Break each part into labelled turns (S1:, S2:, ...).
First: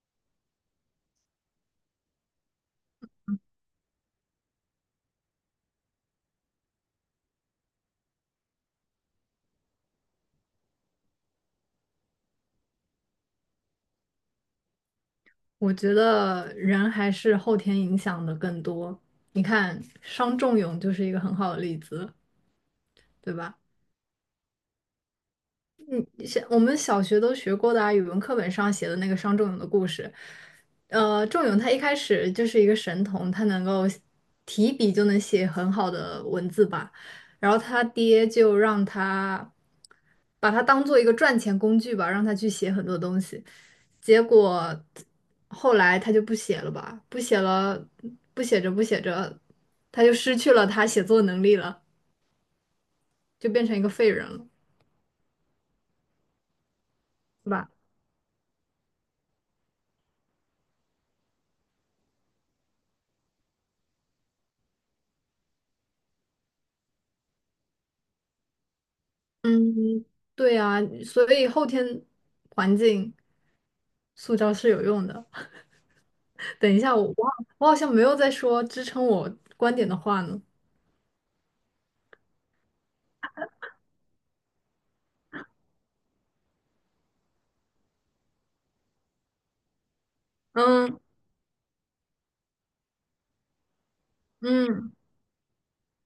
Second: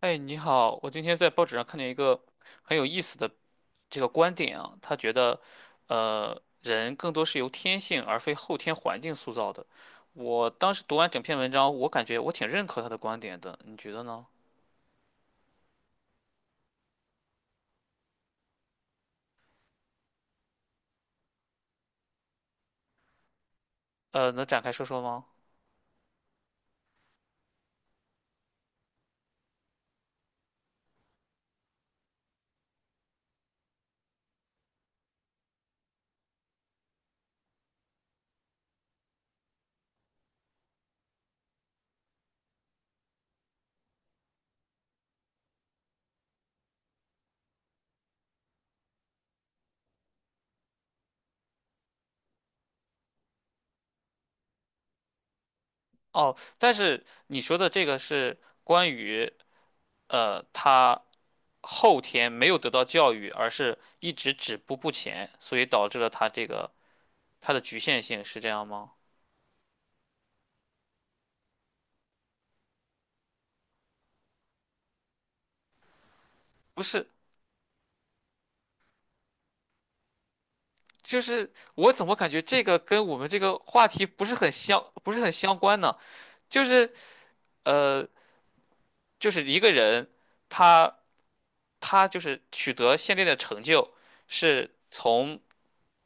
S1: 哎，你好，我今天在报纸上看见一个很有意思的这个观点啊，他觉得，人更多是由天性而非后天环境塑造的。我当时读完整篇文章，我感觉我挺认可他的观点的，你觉得呢？
S2: 我觉得人还是后天影响的更多。你看，商仲永就是一个很好的例子，对吧？
S1: 能展开说说吗？
S2: 像我们小学都学过的啊，语文课本上写的那个商仲永的故事。仲永他一开始就是一个神童，他能够提笔就能写很好的文字吧。然后他爹就让他把他当做一个赚钱工具吧，让他去写很多东西。结果后来他就不写了吧，不写了，不写着不写着，他就失去了他写作能力了，就变成一个废人了，
S1: 哦，但是你
S2: 是
S1: 说的
S2: 吧？
S1: 这个是关于他后天没有得到教育，而是一直止步不前，所以导致了他这个他的局限性，是这样吗？
S2: 嗯，对啊，所以后天环境塑造是有用的。等一
S1: 不
S2: 下，我
S1: 是，
S2: 我好我好像没有在说支撑我观点的话呢。
S1: 就是我怎么感觉这个跟我们这个话题不是很相，不是很相关呢？就是呃，就是一个人，他
S2: 嗯
S1: 他就是取得现在的成就，是
S2: 嗯
S1: 从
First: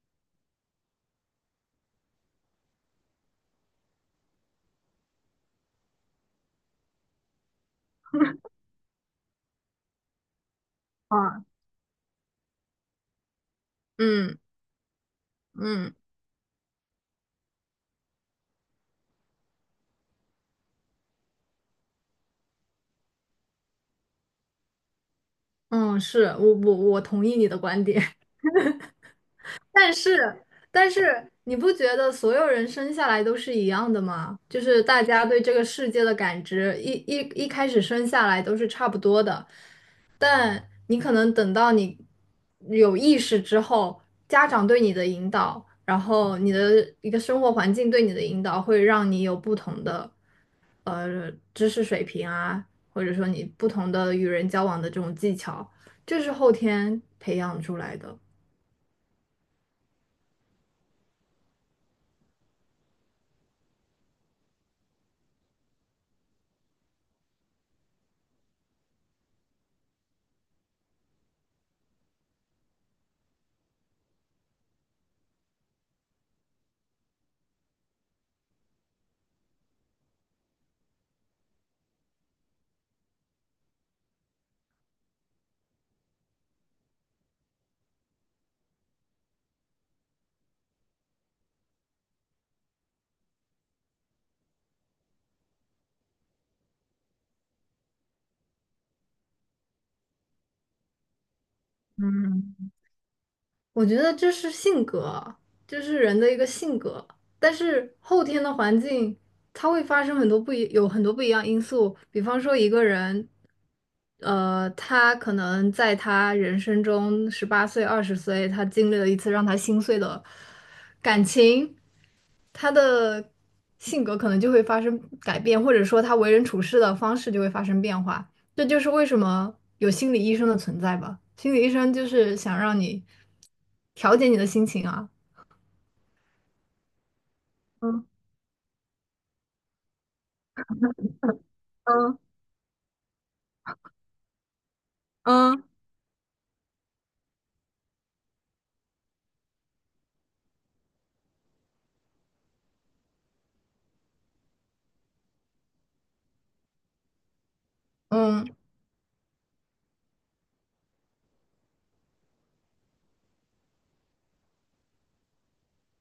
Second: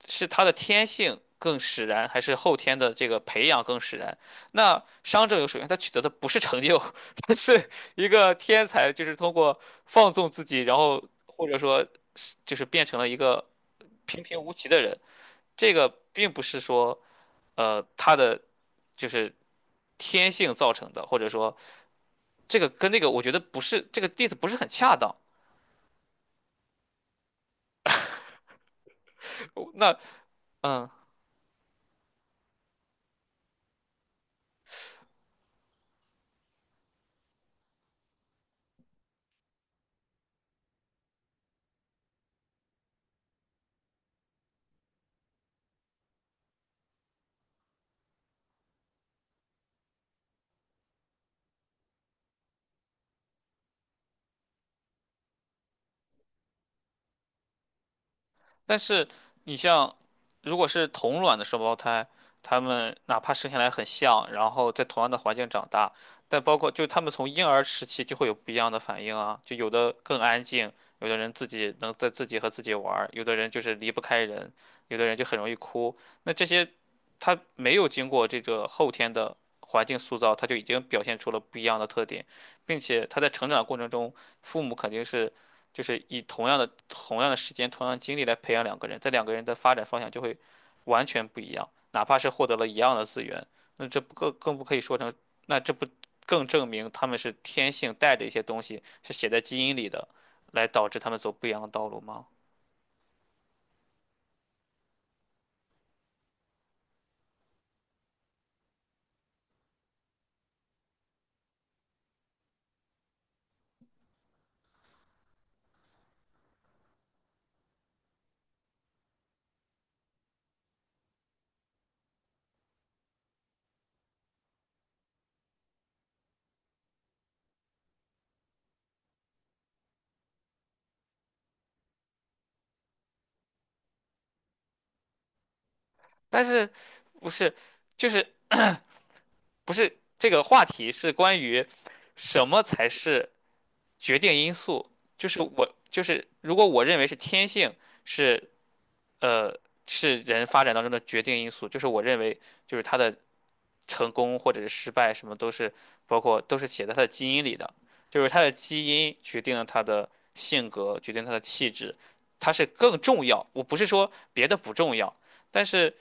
S1: 是他的天性更使然，还是后天的这个培养更使然？那商纣有首先他取得的不是成就，他是一个天才，就是通过放纵自己，然后
S2: 啊，
S1: 或者说是就是变成了一个平
S2: 嗯
S1: 平无奇的人。这个
S2: 嗯
S1: 并不是说。它的就是天性造成的，或者说这个跟那个，我觉得不是这个例子不是很恰当。
S2: 嗯，是我同意你的观点。但
S1: 那
S2: 是，
S1: 嗯、
S2: 但是你不觉得所有人生下来都是一样的吗？就是大家对这个世界的感知，一开始生下来都是差不多的，但你可能等到你有意识之后，家长对你的引导，然后你的一个生活环境对你的引导，会让你有不同的知识水平啊，或者说你不同的与人交往的这种技巧，这是后天培养出来的。
S1: 但是你像，如果是同卵的双胞胎，他们哪怕生下来很像，然后在同样的环境长大，但包括就他们从婴儿时期就会有不一样的反应啊，就有的更安静，有的人自己能在自己和自己玩儿，有的人就是离不开人，有的人就很容易哭。那这些他没有经过这个后天的环境塑造，他就已经表现出了不一样的特点，并且他在成长过程中，父母肯定是。就是以同样的时间、同样的精力来培养两个人，这两个人的发展方向就会完全不一样。哪怕是获得了一样的资源，那这不更更不可以说成，那这不更证明他们是天性带着一些东西，是写在基因里的，来导致他们走不一样的道路吗？
S2: 我觉得这是性格啊，这是人的一个性格。但是后天的环境，它会发生很多不一，有很多不一样因素。比方说，一个人，他可能在他人生中18岁、20岁，他经历了一次让他心碎的感情，他的性格可能就会发生改变，或者说他为人处事的方式就会发生变化。这就是为什么有心理医生的存在吧？心理医生就是想让你调节你的心情啊。
S1: 但是不是
S2: 嗯
S1: 就是不是这个话题是关于
S2: 嗯
S1: 什么才是决定因素？就是
S2: 嗯
S1: 我就是如果我认为是天性是呃，是人发展当中的决定因素。就是我认为，就是他的成功或者是失败，什么都是包括都是写在他的基因里的，就是他的
S2: 嗯
S1: 基因决定了他的性格，决定他的气质，他是更重要。我不是说别的不重要，但是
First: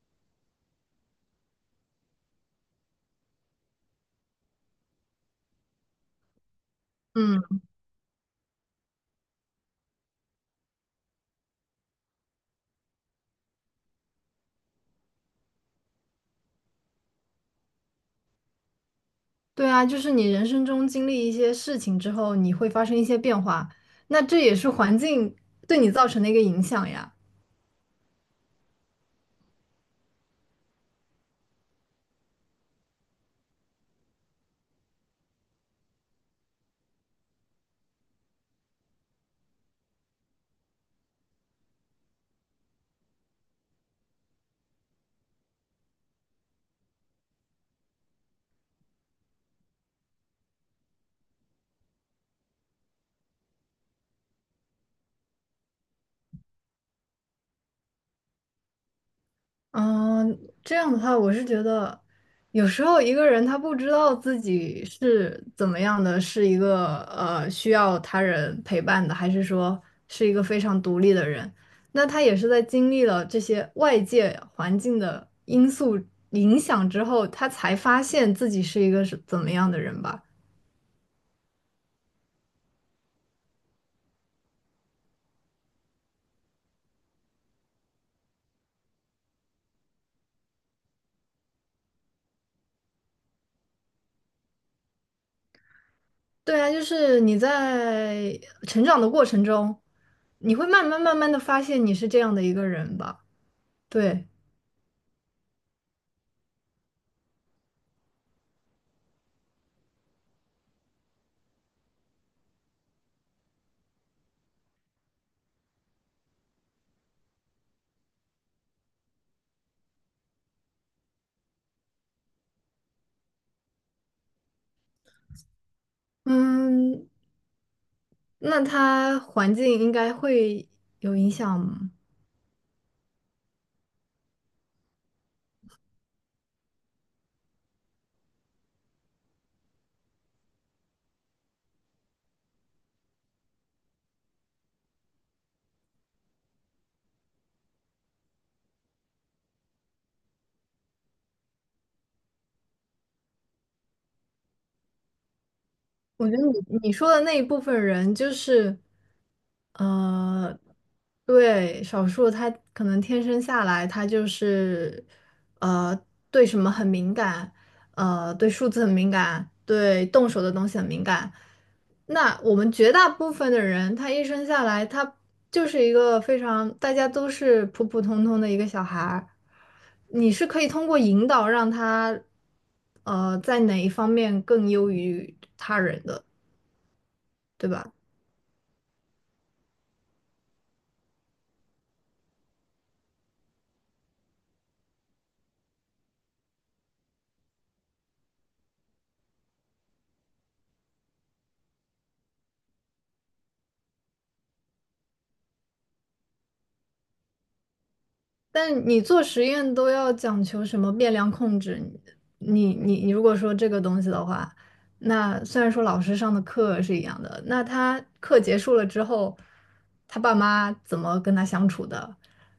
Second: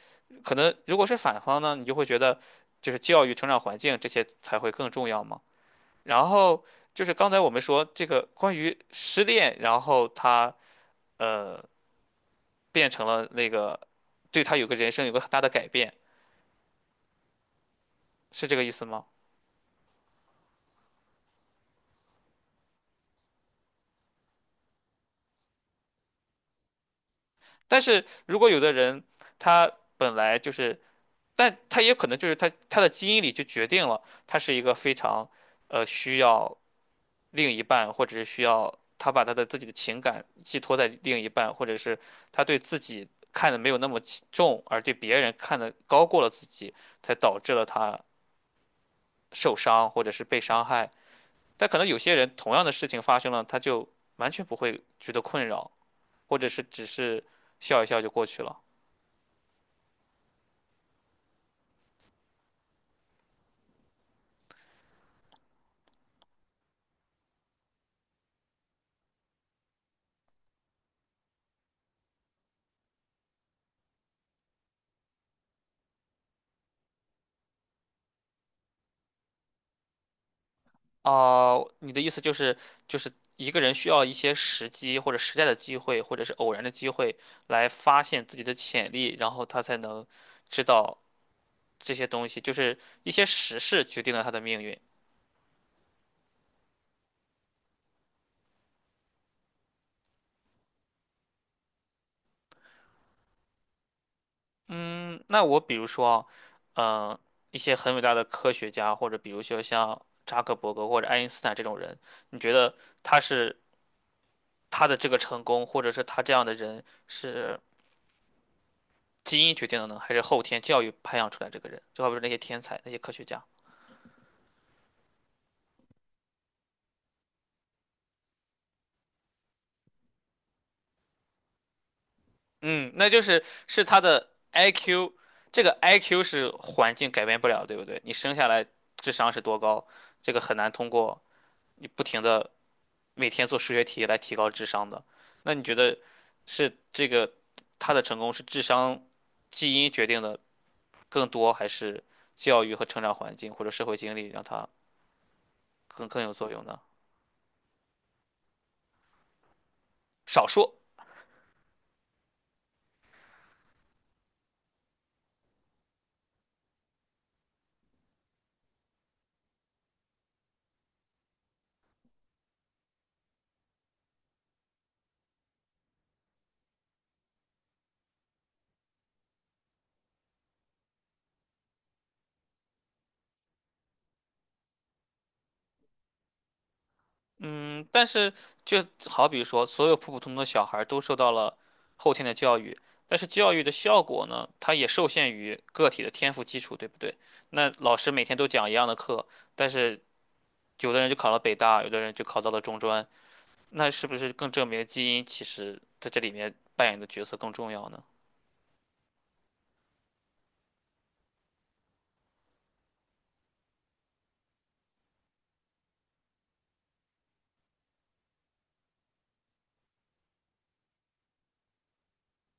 S1: 可能如果是反方呢，你就会觉得就是教育、成长环境这些才会更重要嘛。然后就是刚才我
S2: 嗯，
S1: 们说这个关于失恋，然后他呃变成了那个对他有个人生有个很大的改变，是这个意思吗？
S2: 对啊，就是你人生中经历一些事情之后，你会发生一些变化，那这也是环境对你造成的一个影响呀。
S1: 但是如果有的人他本来就是，但他也可能就是他的基因里就决定了他是一个非常需要另一半，或者是需要他把他的自己的情感寄托在另一半，或者是他对自己看的没有那么起重，而对别人看的高过了自己，才导致了他受伤或者是被伤害。但可能有些人同样的事情发生了，他就完全不会觉得困扰，或者是只是笑一笑就过去了。
S2: 嗯，这样的话，我是觉得，有时候一个人他不知道自己是怎么样的，是一个需要他人陪伴的，还是说是一个非常独立的人，那他也是在经历了这些外界环境的因素影响之后，他才发现自己是一个是怎么样的人吧。
S1: 哦，你的意思就是，就是一个人需要一些时机或者时代的机会，或者是偶然的机会来发现自己的潜力，然后他才能知道这些东西，就是一些时事决定了他的命运。
S2: 对啊，就是你在成长的过程中，你会慢慢慢慢的发现你是这样的一个人吧。对。
S1: 嗯，那我比如说，嗯、一些很伟大的科学家，或者比如说像扎克伯格或者爱因斯坦这种人，你觉得他是？他的这个成功，或者是他这样的人是基因决定的呢，还是后天教育培养出来这个人？就好比说那些天才、那些科学家，
S2: 嗯，那他环境应该会有影响吗？
S1: 嗯，那就是他的 IQ，这个 IQ 是环境改变不了，对不对？你生下来智商是多高，这个很难通过你不停的每天做数学题来提高智商的。那你觉得是这个他的成功是智商基因决定的更多，还是教育和成长环境或者社会经历让他更
S2: 我
S1: 有
S2: 觉得
S1: 作用呢？
S2: 你说的那一部分人就是，
S1: 少
S2: 呃，
S1: 数，
S2: 对，少数他可能天生下来他就是，呃，对什么很敏感，对数字很敏感，对动手的东西很敏感，那我们绝大部分的人，他一生下来，他就是一个非常，大家都是普普通通的一个小孩儿。你是可以通过引导让他，在哪一方面更优于他人的，对
S1: 嗯，
S2: 吧？
S1: 但是就好比说，所有普普通通的小孩儿都受到了后天的教育，但是教育的效果呢，它也受限于个体的天赋基础，对不对？那老师每天都讲一样的课，但是有的人就考了北大，有的人就考到了中专，那是不是更证明基因其实在这里面扮演的角色更重要呢？
S2: 但你做实验都要讲求什么变量控制？你如果说这个东西的话，那虽然说老师上的课是一样的，那他课结束了之后，他爸妈怎么跟他相处的？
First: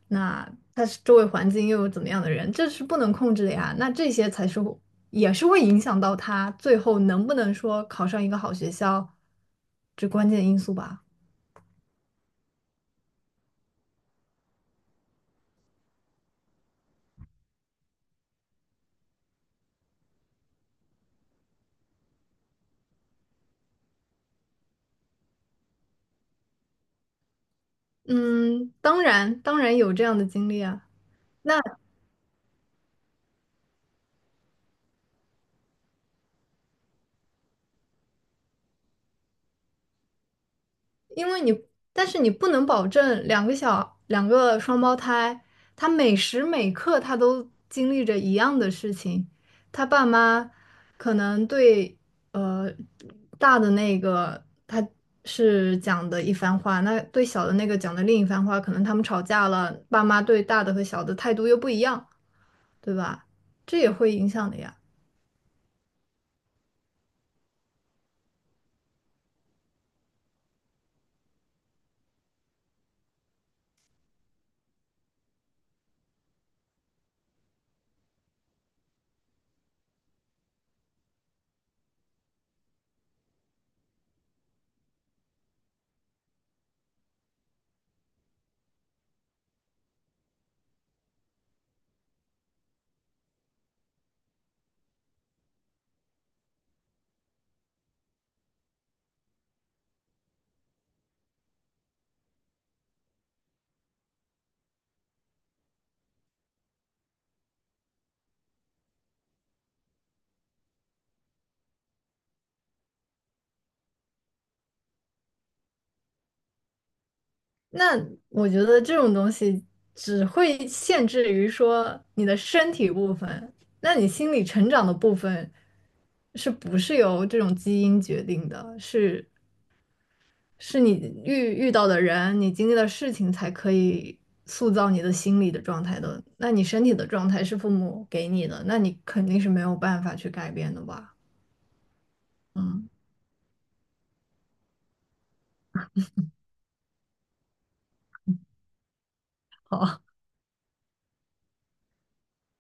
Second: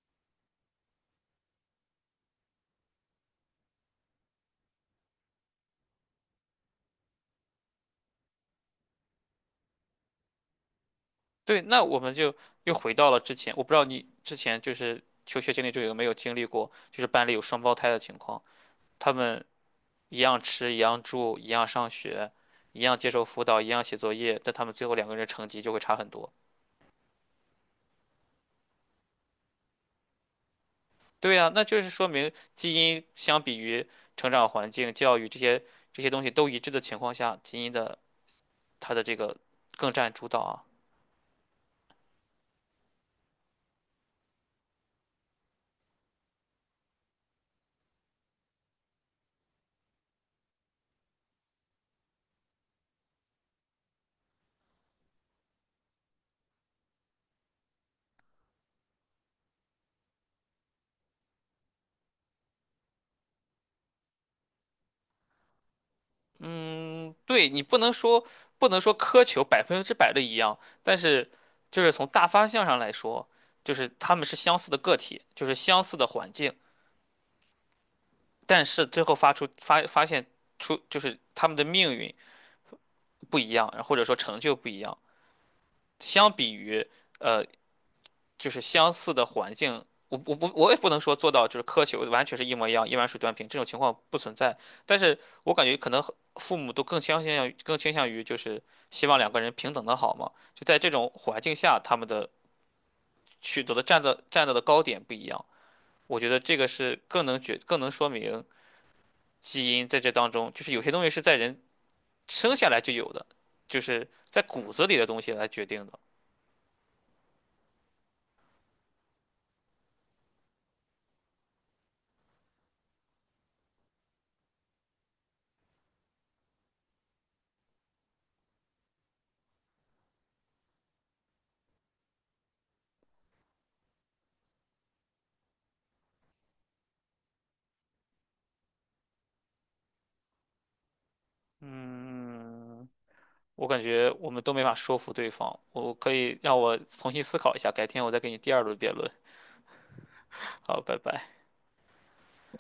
S2: 那他是周围环境又有怎么样的人？这是不能控制的呀。那这些才是会也是会影响到他最后能不能说考上一个好学校，这关键因素吧。
S1: 对，那我们就又回到了之前，我不知道你之前就是求学经历中有没有经历过，就是班里有双胞胎的情况，他们。一样吃，一样住，一样上学，一样接受辅导，一样写作业，但他们最后两个人成绩就会差很多。
S2: 嗯，当然当然有这样的经历啊。
S1: 对呀，
S2: 那。
S1: 那就是说明基因相比于成长环境、教育这些东西都一致的情况下，基因的它的这个更占主导啊。
S2: 因为你，但是你不能保证两个双胞胎，他每时每刻他都经历着一样的事情。他爸妈可能对呃大的那个他是讲的一番话，那对小的那个讲的另一番话，可能他们吵架了，爸妈对大的和小的态度又不一样，对吧？这也会影响的呀。
S1: 嗯，对，你不能说苛求百分之百的一样，但是就是从大方向上来说，就是他们是相似的个体，就是相似的环境，但是最后发现出就是他们的命运。不一样，或者说成就不一样。相比于呃，就是相似的环境，我也不能说做到就是苛求完全是一模一样，一碗水端平这种情况不存在。但是我感觉可能父母都更倾向于就是希望两个人平等的好嘛。就在这种环境下，他们的取得的站到的高点不一样。我觉得这个是更能说明基因在这当中，就是有些东西是在人生下来就有的，就是在骨子里的东西来决定的。
S2: 那我觉得这种东西只会限制于说你的身体部分，那你心理成长的部分是不是由这种基因决定的？是是你遇到的人，你经历的事情才可以塑造你的心理的状态的。那你身体的状态是父母给你的，那你肯定是没有办法去改变的吧？
S1: 嗯，
S2: 嗯，
S1: 我感觉我们都没法说服对方。我可以让我重新思考一下，改天我再给你第二轮辩论。
S2: 好，
S1: 好，拜拜。